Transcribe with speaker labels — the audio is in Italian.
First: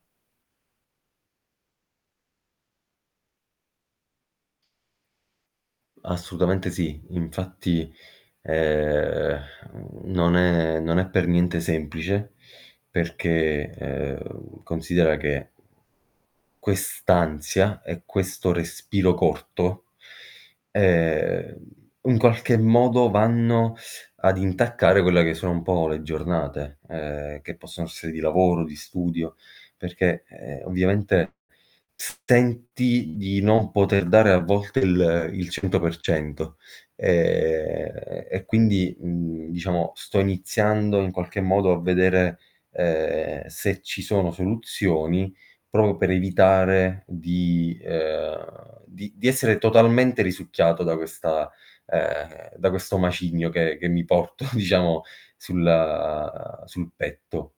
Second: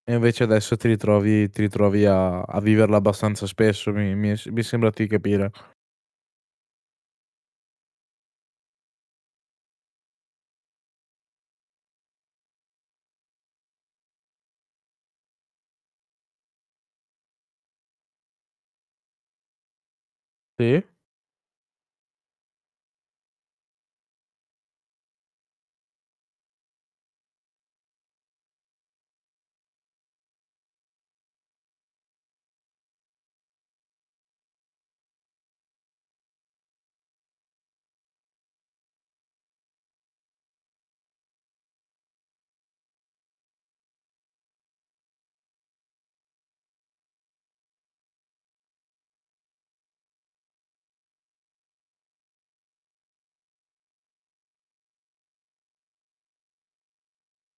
Speaker 1: E invece adesso ti ritrovi ti ritrovi a a viverla abbastanza spesso, mi mi è s mi sembra di capire.
Speaker 2: Assolutamente sì. Infatti, ehm, non è non è per niente semplice perché, ehm, considera che, quest'ansia e questo respiro corto,
Speaker 1: Sì.
Speaker 2: ehm, in qualche modo vanno ad intaccare quelle che sono un po' le giornate, ehm, che possono essere di lavoro, di studio, perché, ehm, ovviamente senti di non poter dare a volte il il 100% Ehm, e quindi, mhmm, diciamo sto iniziando in qualche modo a vedere, ehm, se ci sono soluzioni proprio per evitare di ehm, di di essere totalmente risucchiato da questa ehm, da questo macigno che che mi porto diciamo sul sul petto.